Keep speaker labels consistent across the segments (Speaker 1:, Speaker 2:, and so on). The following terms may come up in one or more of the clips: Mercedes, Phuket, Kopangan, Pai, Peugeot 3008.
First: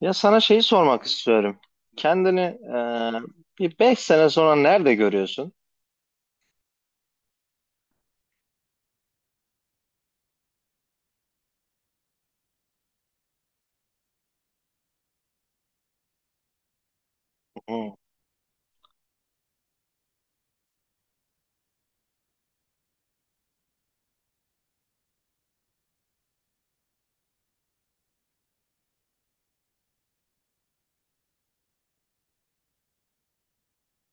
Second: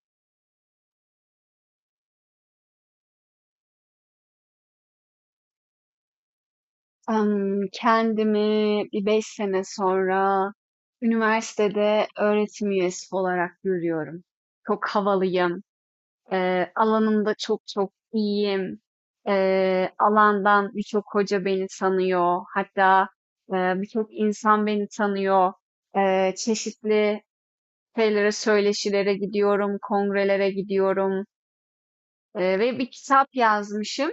Speaker 1: Ya sana şeyi sormak istiyorum. Kendini bir 5 sene sonra nerede görüyorsun?
Speaker 2: Kendimi bir 5 sene sonra üniversitede öğretim üyesi olarak görüyorum. Çok havalıyım, alanımda çok çok
Speaker 1: Hı.
Speaker 2: iyiyim. Alandan birçok hoca beni tanıyor. Hatta, birçok insan beni tanıyor. Çeşitli şeylere, söyleşilere gidiyorum, kongrelere gidiyorum, ve bir kitap yazmışım.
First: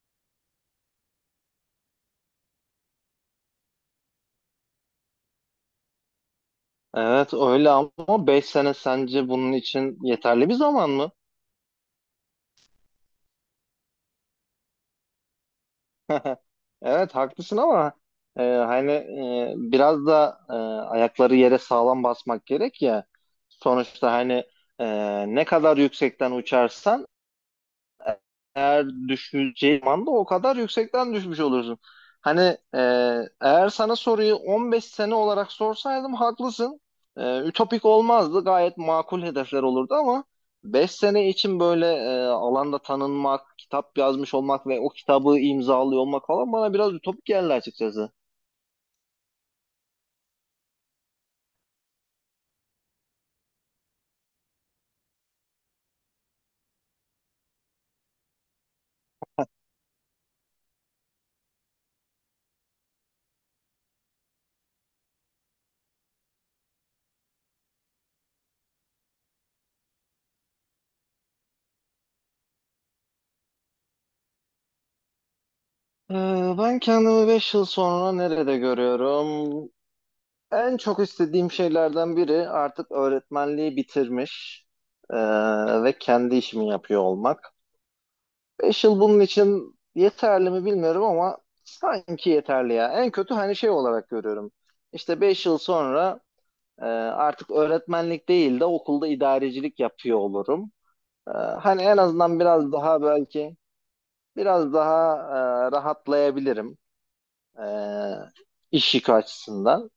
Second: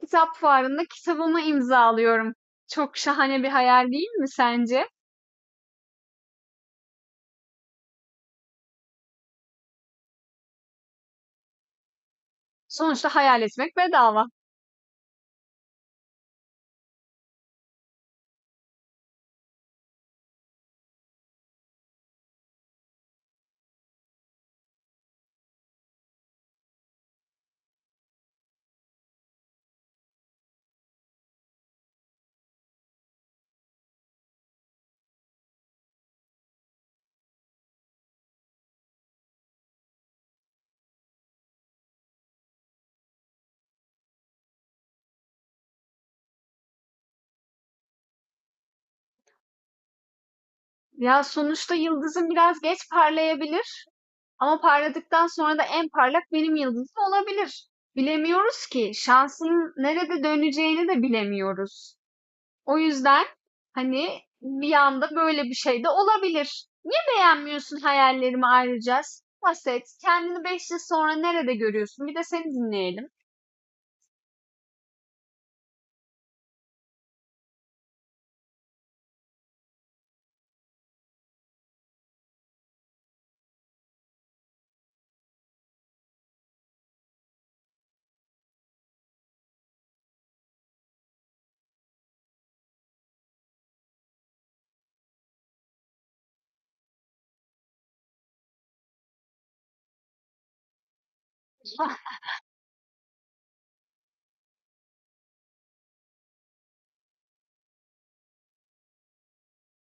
Speaker 2: Kitap fuarında kitabımı imzalıyorum. Çok şahane bir hayal değil mi sence?
Speaker 1: Evet öyle ama 5 sene sence bunun için yeterli bir zaman mı?
Speaker 2: Sonuçta hayal etmek bedava.
Speaker 1: Evet haklısın ama hani biraz da, ayakları yere sağlam basmak gerek ya. Sonuçta hani e, ne kadar yüksekten uçarsan eğer düşeceği zaman da o kadar yüksekten düşmüş olursun. Hani e, Eğer sana soruyu 15 sene olarak sorsaydım haklısın. Ütopik olmazdı. Gayet makul hedefler olurdu ama 5 sene için böyle alanda tanınmak, kitap yazmış olmak ve o kitabı imzalıyor olmak falan bana biraz ütopik geldi açıkçası.
Speaker 2: Ya sonuçta yıldızın biraz geç parlayabilir. Ama parladıktan sonra da en parlak benim yıldızım olabilir. Bilemiyoruz ki. Şansın nerede döneceğini de bilemiyoruz. O yüzden hani bir anda böyle bir şey de olabilir. Niye beğenmiyorsun hayallerimi ayrıca? Bahset. Kendini 5 yıl sonra nerede görüyorsun? Bir de seni dinleyelim.
Speaker 1: E, Ben kendimi 5 yıl sonra nerede görüyorum? En çok istediğim şeylerden biri artık öğretmenliği bitirmiş e, ve kendi işimi yapıyor olmak. 5 yıl bunun için yeterli mi bilmiyorum ama sanki yeterli ya. En kötü hani şey olarak görüyorum. İşte 5 yıl sonra artık öğretmenlik değil de okulda idarecilik yapıyor olurum. E, Hani en azından biraz daha belki biraz daha, rahatlayabilirim e, iş yükü açısından.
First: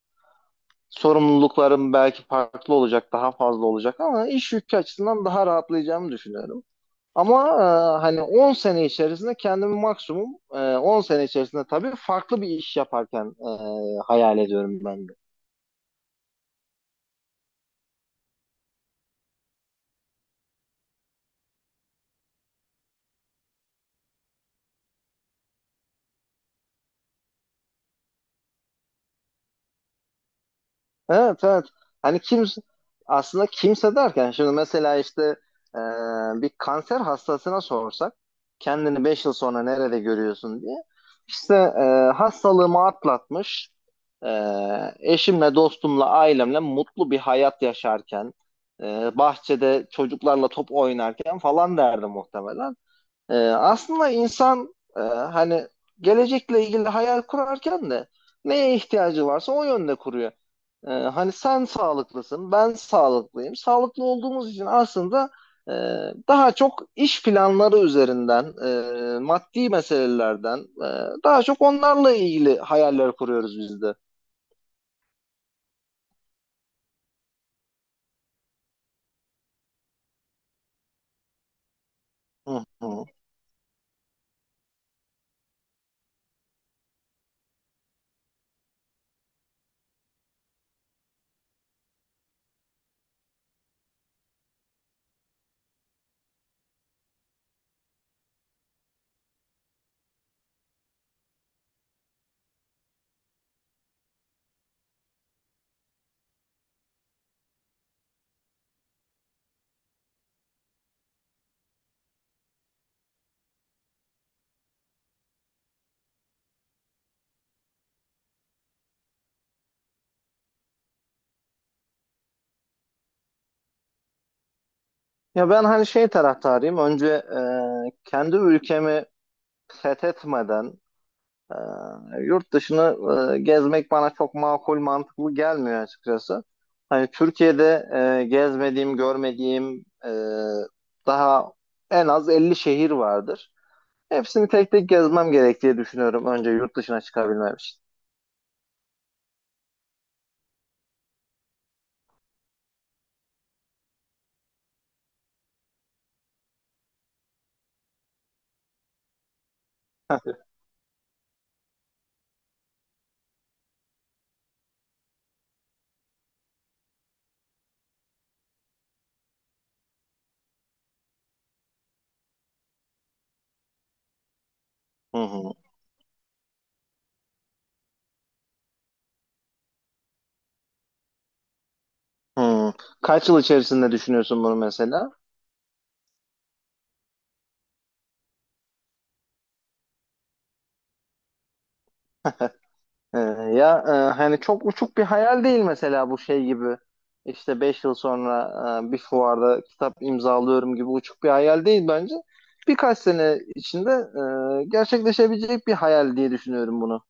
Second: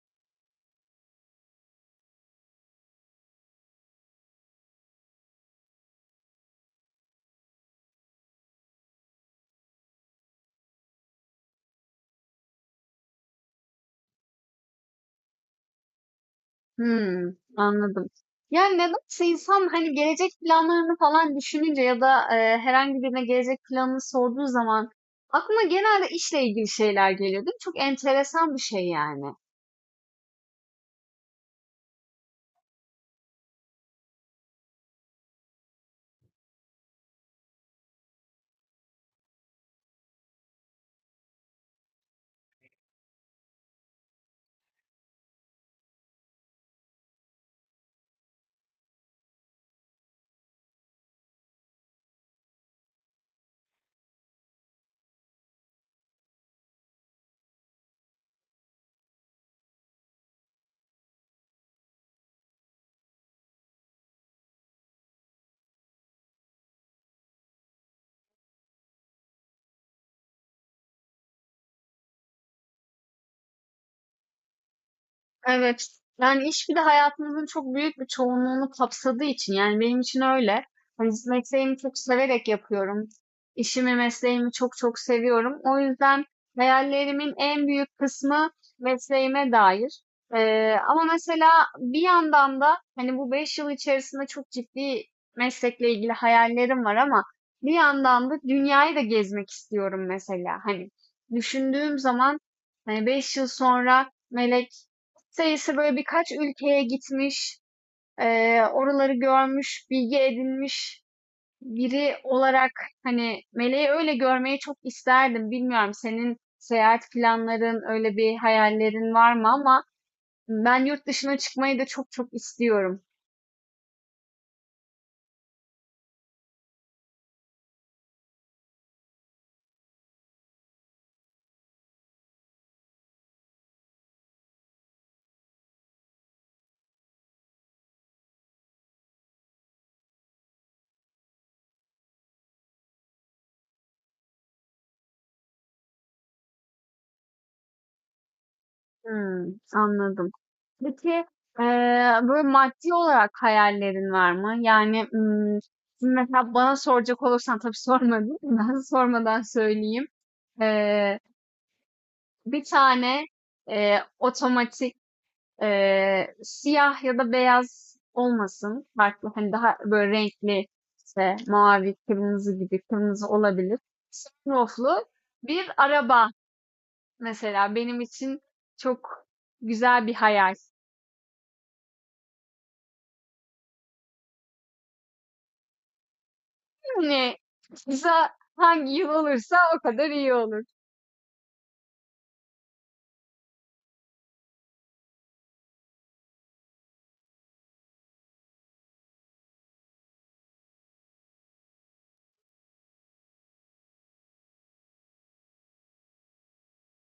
Speaker 1: Sorumluluklarım belki farklı olacak, daha fazla olacak ama iş yükü açısından daha rahatlayacağımı düşünüyorum. Ama hani 10 sene içerisinde kendimi maksimum 10 sene içerisinde tabii farklı bir iş yaparken hayal ediyorum ben de.
Speaker 2: Hımm, anladım. Yani, nedense insan, hani, gelecek planlarını falan düşününce ya da, herhangi birine gelecek planını sorduğu zaman aklına genelde işle ilgili şeyler geliyor, değil mi? Çok enteresan bir şey yani.
Speaker 1: Evet, evet. Hani kimse aslında kimse derken şimdi mesela işte e, bir kanser hastasına sorsak kendini 5 yıl sonra nerede görüyorsun diye işte hastalığımı atlatmış e, eşimle dostumla ailemle mutlu bir hayat yaşarken bahçede çocuklarla top oynarken falan derdi muhtemelen. Aslında insan hani gelecekle ilgili hayal kurarken de neye ihtiyacı varsa o yönde kuruyor. Hani sen sağlıklısın, ben sağlıklıyım. Sağlıklı olduğumuz için aslında e, daha çok iş planları üzerinden, maddi meselelerden, daha çok onlarla ilgili hayaller kuruyoruz biz de.
Speaker 2: Evet. Yani iş bir de hayatımızın çok büyük bir çoğunluğunu kapsadığı için yani benim için öyle. Hani mesleğimi çok severek
Speaker 1: Hı hı.
Speaker 2: yapıyorum. İşimi, mesleğimi çok çok seviyorum. O yüzden hayallerimin en büyük kısmı mesleğime dair. Ama mesela bir yandan da hani bu 5 yıl içerisinde çok ciddi meslekle ilgili hayallerim var ama bir yandan da dünyayı da gezmek istiyorum mesela. Hani düşündüğüm zaman hani 5 yıl sonra Melek sayısı böyle birkaç ülkeye gitmiş, oraları görmüş, bilgi edinmiş biri olarak hani Meleği öyle görmeyi çok isterdim. Bilmiyorum senin seyahat planların, öyle bir hayallerin var mı ama ben yurt dışına çıkmayı da çok çok istiyorum.
Speaker 1: Ya ben hani şey taraftarıyım. Önce kendi ülkemi fethetmeden, ee, yurt dışını gezmek bana çok makul, mantıklı gelmiyor açıkçası. Hani Türkiye'de gezmediğim, görmediğim, daha en az 50 şehir vardır. Hepsini tek tek gezmem gerek diye düşünüyorum önce yurt dışına çıkabilmem için.
Speaker 2: Hmm, anladım. Peki eee, böyle maddi olarak hayallerin var mı? Yani hmm, şimdi mesela bana soracak olursan tabii sormadın. Ben sormadan söyleyeyim.
Speaker 1: Heh.
Speaker 2: Bir tane, otomatik, siyah ya da beyaz olmasın. Farklı, hani, daha böyle renkli, işte, mavi, kırmızı gibi, kırmızı olabilir. Sunroof'lu
Speaker 1: Hı hı.
Speaker 2: bir araba mesela benim için çok güzel bir hayal.
Speaker 1: Hı. Kaç yıl içerisinde düşünüyorsun bunu mesela?
Speaker 2: Hani, kısa hangi yıl olursa o kadar iyi olur.
Speaker 1: Ee, Ya hani çok uçuk bir hayal değil mesela bu şey gibi işte 5 yıl sonra bir fuarda kitap imzalıyorum gibi uçuk bir hayal değil bence. Birkaç sene içinde gerçekleşebilecek bir hayal diye düşünüyorum bunu.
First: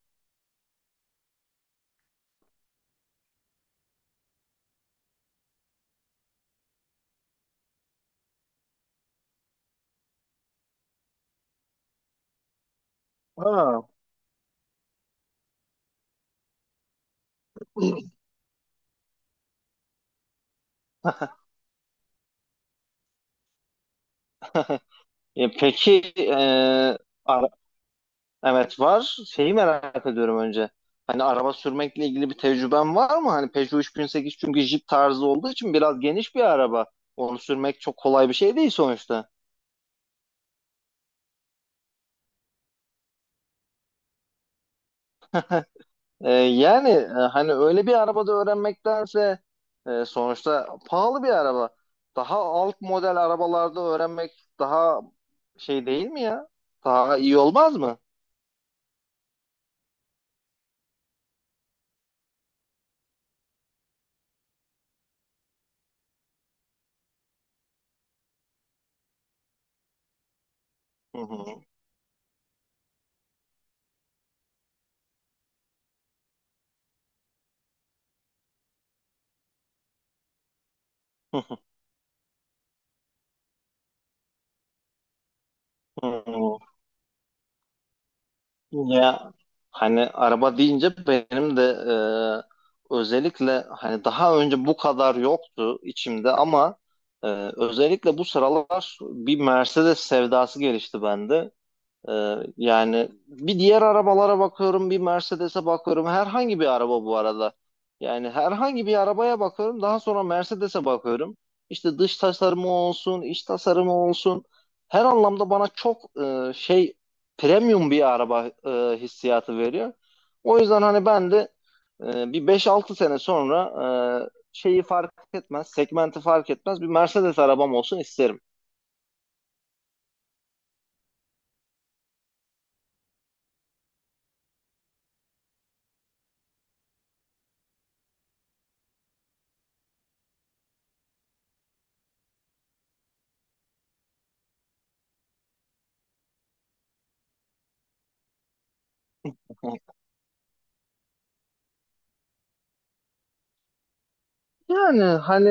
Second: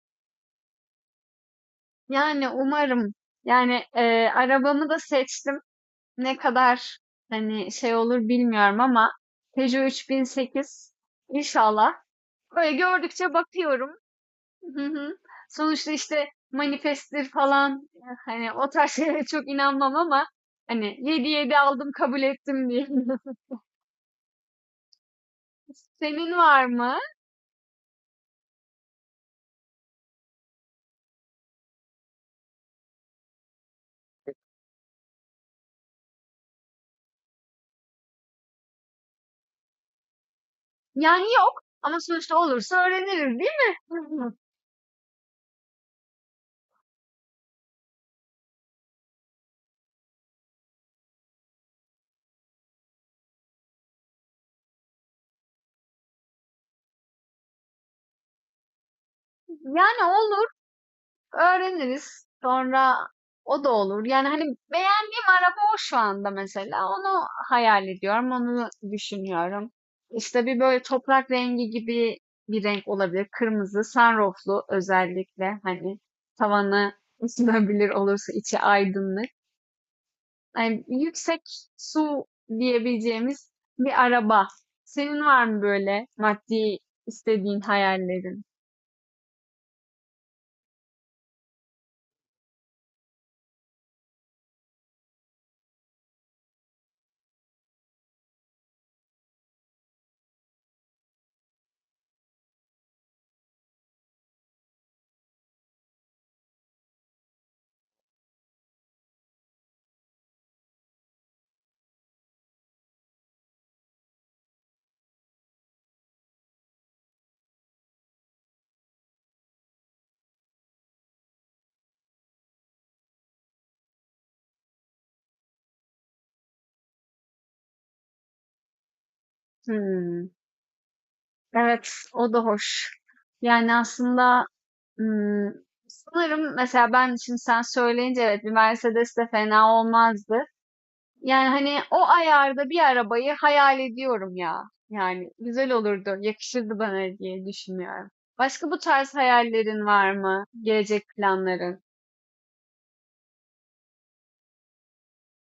Speaker 2: Yani umarım. Yani, arabamı da seçtim. Ne kadar hani şey olur bilmiyorum ama Peugeot 3008 inşallah. Böyle gördükçe
Speaker 1: Ha.
Speaker 2: bakıyorum. Hı hı. Sonuçta işte manifesttir falan hani o tarz şeylere çok inanmam ama hani 7-7 aldım kabul ettim diye.
Speaker 1: E, peki e,
Speaker 2: Senin var mı?
Speaker 1: ara- evet, var. Şeyi merak ediyorum önce. Hani araba sürmekle ilgili bir tecrüben var mı? Hani Peugeot 3008 çünkü Jeep tarzı olduğu için biraz geniş bir araba. Onu sürmek çok kolay bir şey değil sonuçta.
Speaker 2: Yani yok ama sonuçta olursa öğreniriz değil mi?
Speaker 1: Yani, hani öyle bir arabada öğrenmektense, sonuçta pahalı bir araba. Daha alt model arabalarda öğrenmek daha şey değil mi ya? Daha iyi olmaz mı?
Speaker 2: Yani olur. Öğreniriz. Sonra o da olur. Yani hani beğendiğim araba o şu anda mesela. Onu hayal ediyorum, onu düşünüyorum. İşte bir böyle
Speaker 1: Hı
Speaker 2: toprak
Speaker 1: hı.
Speaker 2: rengi gibi bir renk olabilir. Kırmızı, sunrooflu özellikle hani tavanı ısınabilir olursa içi aydınlık. Yani yüksek su diyebileceğimiz bir araba. Senin var mı böyle
Speaker 1: Hı hı.
Speaker 2: maddi istediğin hayallerin?
Speaker 1: Ya hani araba deyince benim de özellikle hani daha önce bu kadar yoktu içimde ama e, özellikle bu sıralar bir Mercedes sevdası gelişti bende. Yani bir diğer arabalara bakıyorum, bir Mercedes'e bakıyorum. Herhangi bir araba bu arada. Yani herhangi bir arabaya bakıyorum. Daha sonra Mercedes'e bakıyorum. İşte dış tasarımı olsun, iç tasarımı olsun. Her anlamda bana çok şey, premium bir araba, hissiyatı veriyor. O yüzden hani ben de bir beş altı sene sonra şeyi fark etmez, segmenti fark etmez bir Mercedes arabam olsun isterim.
Speaker 2: Hmm. Evet, o da hoş. Yani aslında ım, sanırım mesela ben şimdi sen söyleyince evet bir Mercedes de fena olmazdı. Yani hani o ayarda bir arabayı hayal ediyorum ya. Yani güzel olurdu, yakışırdı bana diye düşünüyorum. Başka bu tarz hayallerin var mı? Gelecek planların?
Speaker 1: Yani hani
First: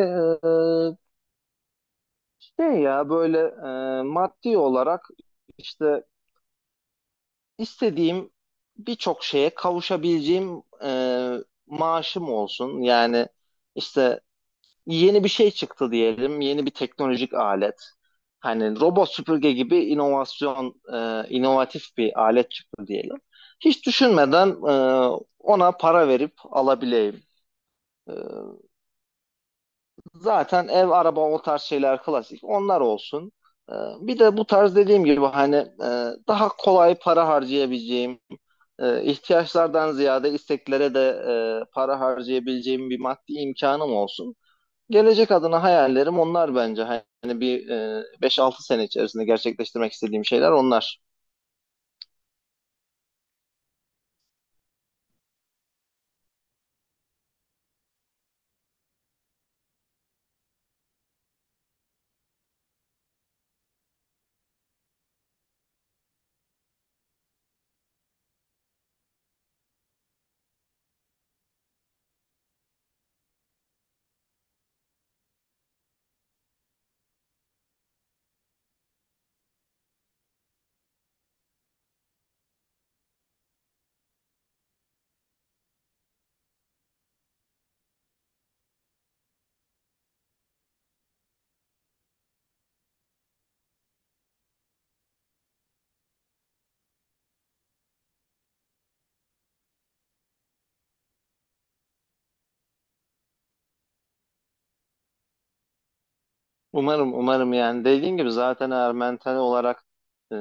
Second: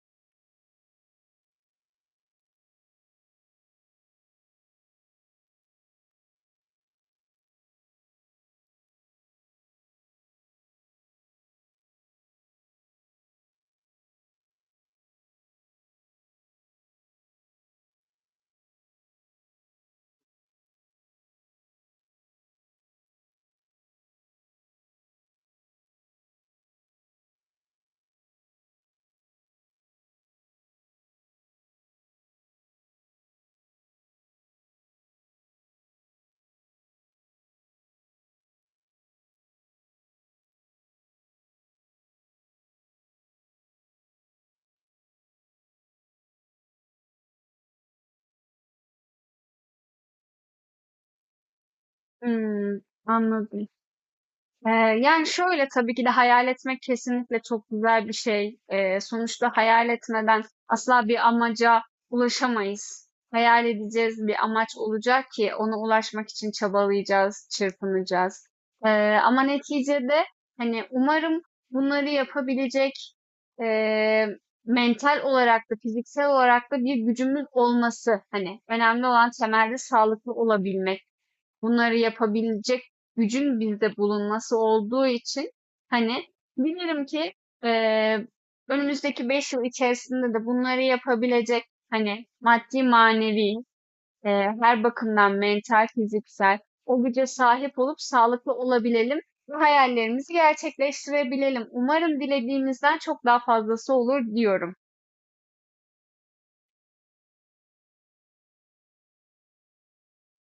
Speaker 1: şey ya böyle maddi olarak işte istediğim birçok şeye kavuşabileceğim maaşım olsun. Yani işte yeni bir şey çıktı diyelim, yeni bir teknolojik alet. Hani robot süpürge gibi inovasyon, inovatif bir alet çıktı diyelim. Hiç düşünmeden, ona para verip alabileyim. E, Zaten ev, araba o tarz şeyler klasik. Onlar olsun. Ee, bir de bu tarz dediğim gibi hani daha kolay para harcayabileceğim, ihtiyaçlardan ziyade isteklere de para harcayabileceğim bir maddi imkanım olsun. Gelecek adına hayallerim onlar bence. Hani 5-6 sene içerisinde gerçekleştirmek istediğim şeyler onlar.
Speaker 2: Hmm, anladım. Eee, Yani, şöyle, tabii ki de hayal etmek kesinlikle çok güzel bir şey. Sonuçta hayal etmeden asla bir amaca ulaşamayız. Hayal edeceğiz, bir amaç olacak ki ona ulaşmak için çabalayacağız, çırpınacağız. Ama neticede, hani, umarım bunları yapabilecek, eee, mental olarak da fiziksel olarak da bir gücümüz olması, hani, önemli olan temelde sağlıklı olabilmek bunları yapabilecek gücün bizde bulunması olduğu için hani bilirim ki eee, önümüzdeki 5 yıl içerisinde de bunları yapabilecek hani maddi manevi her bakımdan mental fiziksel o güce sahip olup sağlıklı olabilelim ve hayallerimizi gerçekleştirebilelim. Umarım dilediğimizden çok daha fazlası olur diyorum.
Speaker 1: Umarım, umarım. Yani dediğin gibi zaten eğer mental olarak e,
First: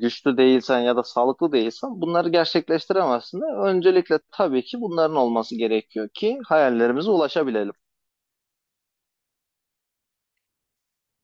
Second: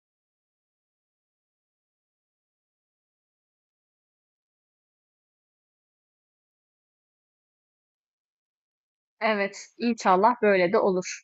Speaker 1: güçlü değilsen ya da sağlıklı değilsen bunları gerçekleştiremezsin de öncelikle tabii ki bunların olması gerekiyor ki hayallerimize ulaşabilelim.
Speaker 2: Evet, inşallah böyle de olur.